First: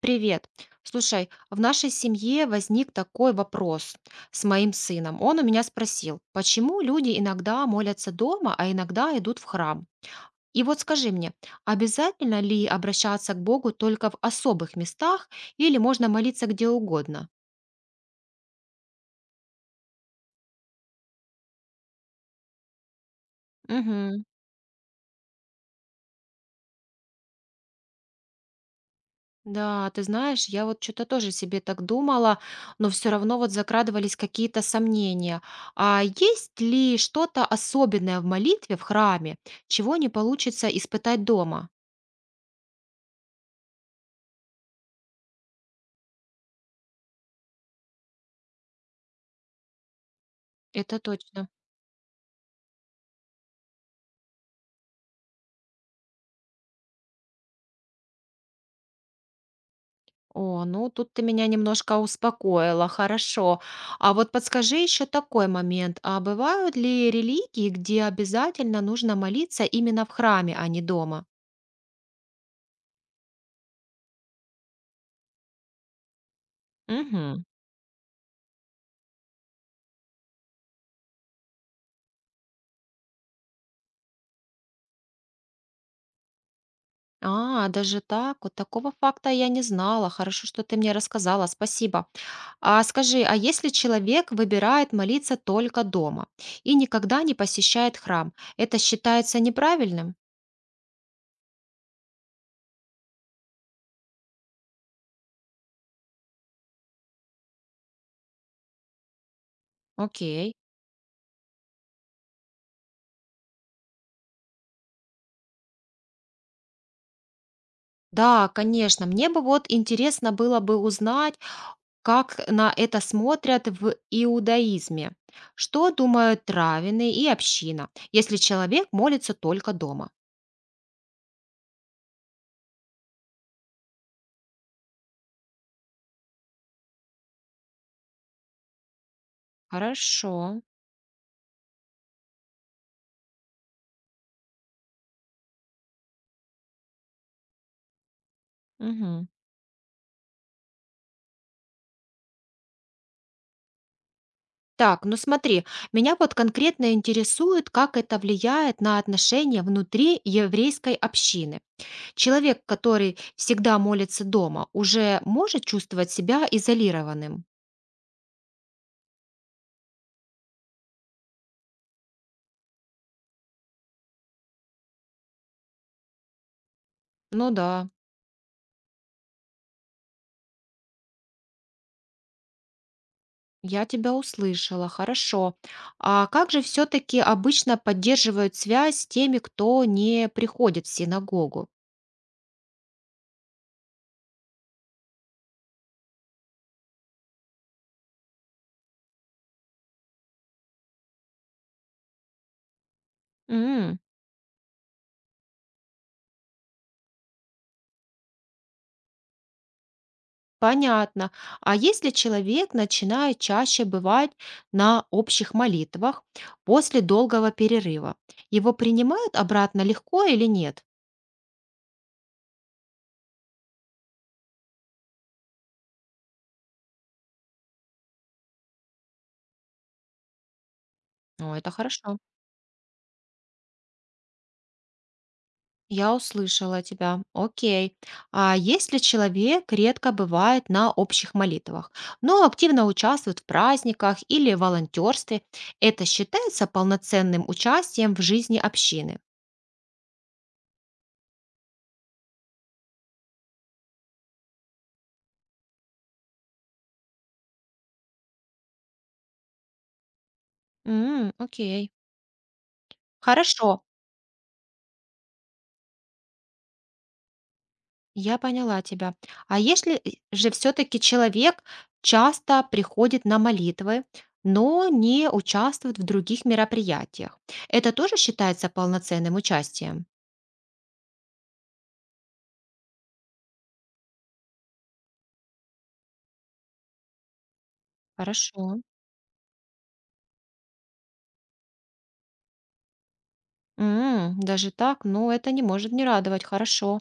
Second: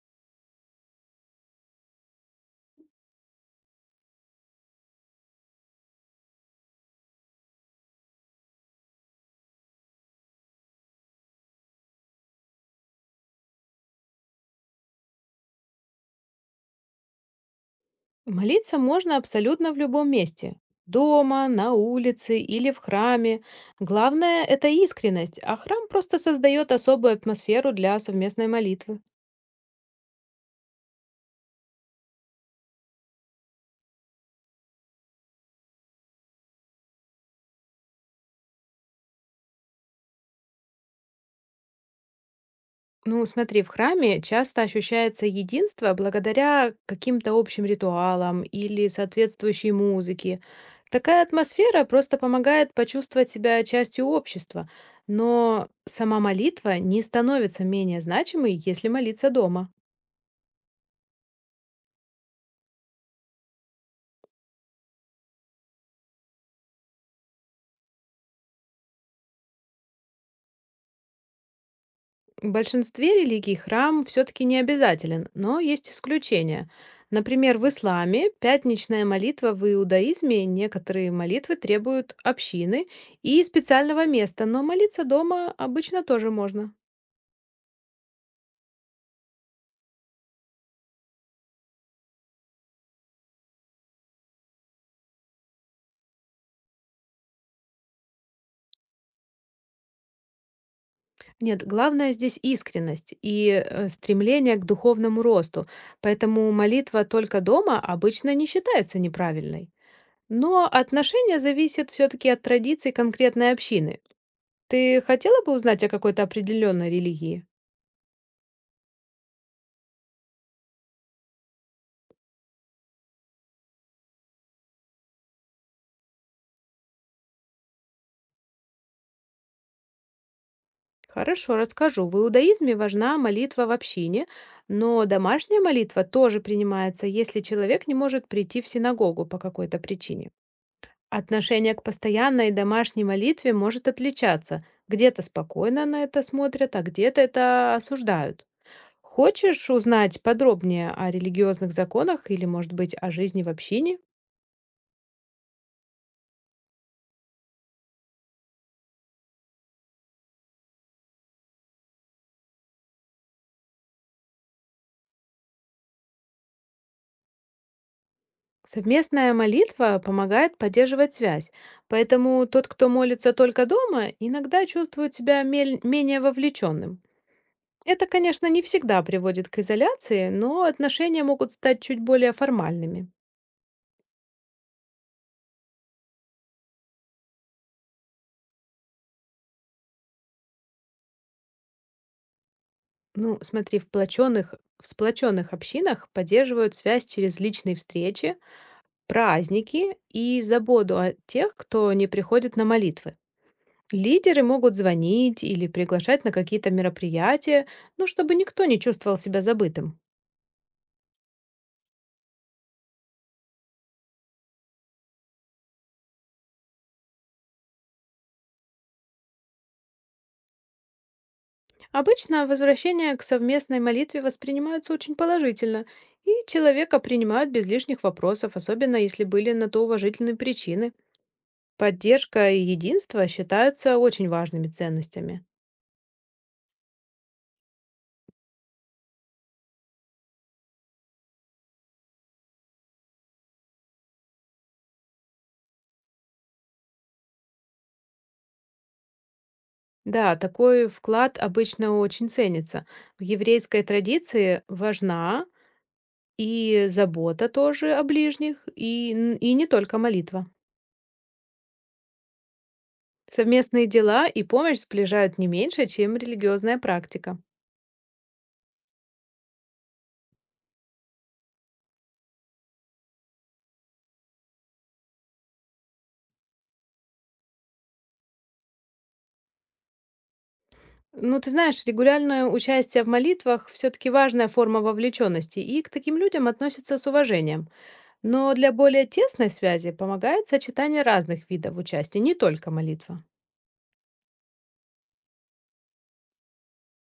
Привет. Слушай, в нашей семье возник такой вопрос с моим сыном. Он у меня спросил, почему люди иногда молятся дома, а иногда идут в храм? И вот скажи мне, обязательно ли обращаться к Богу только в особых местах или можно молиться где угодно? Молиться можно абсолютно в любом месте. Дома, на улице или в храме. Главное– это искренность, а храм просто создает особую атмосферу для совместной молитвы. Да, ты знаешь, я вот что-то тоже себе так думала, но все равно вот закрадывались какие-то сомнения. А есть ли что-то особенное в молитве в храме, чего не получится испытать дома? Ну, смотри, в храме часто ощущается единство благодаря каким-то общим ритуалам или соответствующей музыке. Это Такая точно. атмосфера просто помогает почувствовать себя частью общества, но сама молитва не становится менее значимой, если молиться дома. О, ну тут ты меня немножко успокоила, хорошо. А вот подскажи еще такой момент. А бывают ли религии, где обязательно нужно молиться именно в храме, а не дома? В большинстве религий храм все-таки не обязателен, но есть исключения. Мгм. Например, в исламе пятничная молитва, в иудаизме некоторые молитвы требуют общины и специального места, но молиться дома обычно тоже можно. А, даже так? Вот такого факта я не знала. Хорошо, что ты мне рассказала, спасибо. А скажи, а если человек выбирает молиться только дома и никогда не посещает храм, это считается неправильным? Нет, главное здесь искренность и стремление к духовному росту, поэтому молитва только дома обычно не считается неправильной. Окей. Но отношение зависит все-таки от традиций конкретной общины. Ты хотела бы узнать о какой-то определенной религии? Да, конечно, мне бы вот интересно было бы узнать, как на это смотрят в иудаизме. Что думают раввины и община, если человек молится только дома? Хорошо, расскажу. В иудаизме важна молитва в общине, но домашняя молитва тоже принимается, если человек не может прийти в синагогу по какой-то причине. Хорошо. Отношение к постоянной домашней молитве может отличаться. Где-то спокойно на это смотрят, а где-то это осуждают. Мгм. Хочешь узнать подробнее о религиозных законах или, может быть, о жизни в общине? Так, ну смотри, меня вот конкретно интересует, как это влияет на отношения внутри еврейской общины. Человек, который всегда молится дома, уже может чувствовать себя изолированным? Совместная молитва помогает поддерживать связь, поэтому тот, кто молится только дома, иногда чувствует себя менее вовлеченным. Ну да, Это, конечно, не всегда приводит к изоляции, но отношения могут стать чуть более формальными. я тебя услышала, хорошо. А как же все-таки обычно поддерживают связь с теми, кто не приходит в синагогу? Ну, смотри, в сплоченных общинах поддерживают связь через личные встречи, праздники и заботу о тех, кто не приходит на молитвы. Лидеры могут звонить или приглашать на какие-то мероприятия, ну, чтобы никто не чувствовал себя забытым. Понятно. А если человек начинает чаще бывать на общих молитвах после долгого перерыва, его принимают обратно легко или нет? Обычно возвращение к совместной молитве воспринимаются очень положительно, и человека принимают без лишних вопросов, особенно если были на то уважительные причины. О, это хорошо. Поддержка и единство считаются очень важными ценностями. Я услышала тебя. Окей. А если человек редко бывает на общих молитвах, но активно участвует в праздниках или волонтерстве, это считается полноценным участием в жизни общины? Да, такой вклад обычно очень ценится. В еврейской традиции важна и забота тоже о ближних, и, и не только молитва. М, окей. Хорошо. Совместные дела и помощь сближают не меньше, чем религиозная практика. Я поняла тебя. А если и же все-таки человек часто приходит на молитвы, но не участвует в других мероприятиях, это тоже считается полноценным участием? Ну, ты знаешь, регулярное участие в молитвах все-таки важная форма вовлеченности, и к таким людям относятся с уважением. Но Хорошо. для более тесной связи помогает сочетание разных видов участия, не только молитва. М, даже так, ну это не может не радовать, хорошо.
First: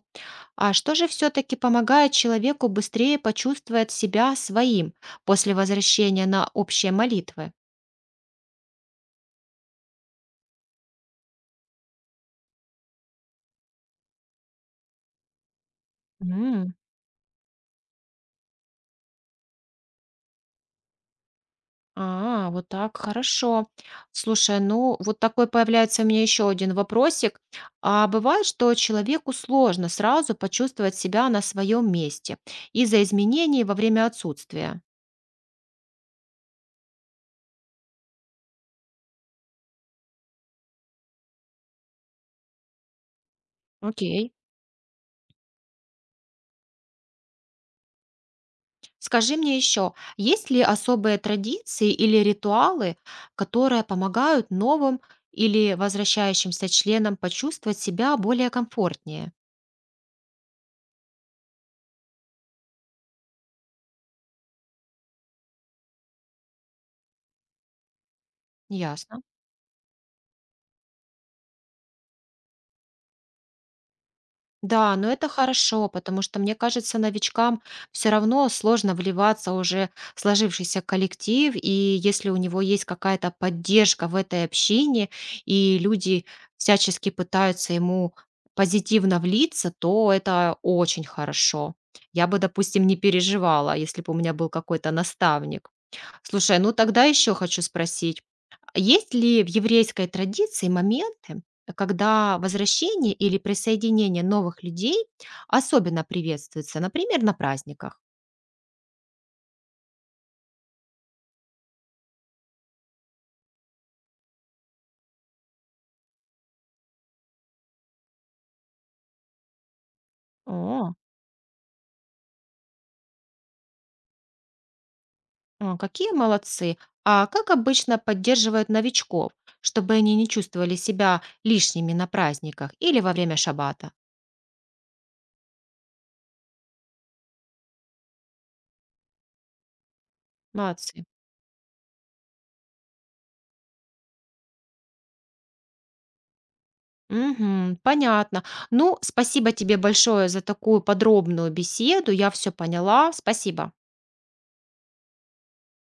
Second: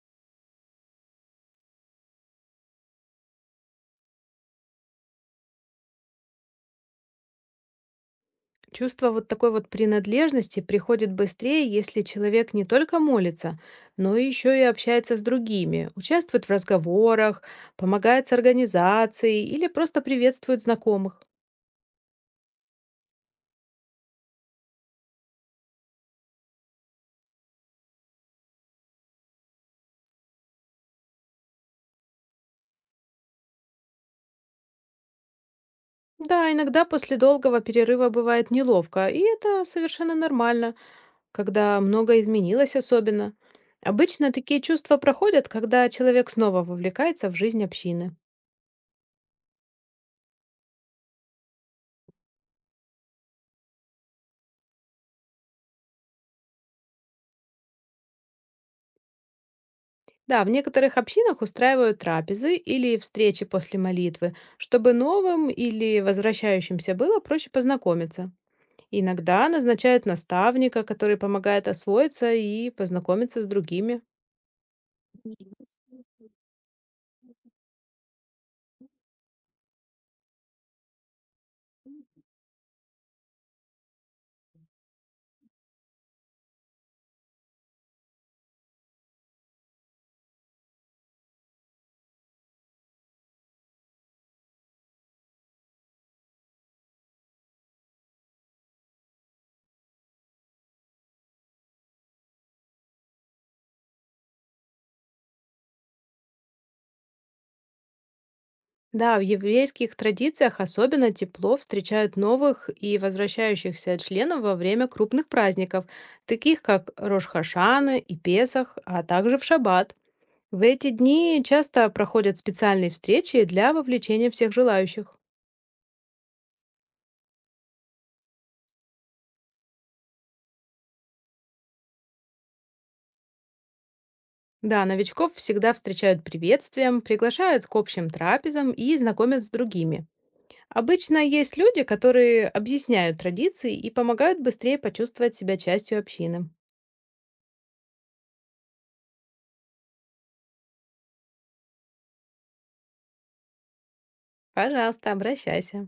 А что же все-таки помогает человеку быстрее почувствовать себя своим после возвращения на общие молитвы? Чувство вот такой вот принадлежности приходит быстрее, если человек не только молится, но еще и общается с другими, участвует в разговорах, помогает с организацией или просто приветствует знакомых. А, вот так, хорошо. Слушай, ну вот такой появляется у меня еще один вопросик. А бывает, что человеку сложно сразу почувствовать себя на своем месте из-за изменений во время отсутствия. Да, иногда после долгого перерыва бывает неловко, и это совершенно нормально, когда многое изменилось особенно. Обычно Окей. такие чувства проходят, когда человек снова вовлекается в жизнь общины. Скажи мне еще, есть ли особые традиции или ритуалы, которые помогают новым или возвращающимся членам почувствовать себя более комфортнее? Да, в некоторых общинах устраивают трапезы или встречи после молитвы, чтобы новым или возвращающимся было проще познакомиться. Ясно. Иногда назначают наставника, который помогает освоиться и познакомиться с другими. Да, но это хорошо, потому что, мне кажется, новичкам все равно сложно вливаться уже в сложившийся коллектив, и если у него есть какая-то поддержка в этой общине, и люди всячески пытаются ему позитивно влиться, то это очень хорошо. Я бы, допустим, не переживала, если бы у меня был какой-то наставник. Слушай, ну тогда еще хочу спросить, есть ли в еврейской традиции моменты, когда возвращение или присоединение новых людей особенно приветствуется, например, на праздниках? Да, в еврейских традициях особенно тепло встречают новых и возвращающихся членов во время крупных праздников, таких как Рош-Хашана и Песах, а также в Шаббат. В эти О, дни часто проходят специальные встречи для вовлечения всех желающих. а, какие молодцы! А как обычно поддерживают новичков, чтобы они не чувствовали себя лишними на праздниках или во время шаббата? Да, новичков всегда встречают приветствием, приглашают к общим трапезам и знакомят с другими. Молодцы. Обычно есть люди, которые объясняют традиции и помогают быстрее почувствовать себя частью общины. Мгм, понятно. Ну, спасибо тебе большое за такую подробную беседу. Я все поняла. Спасибо. Пожалуйста, обращайся.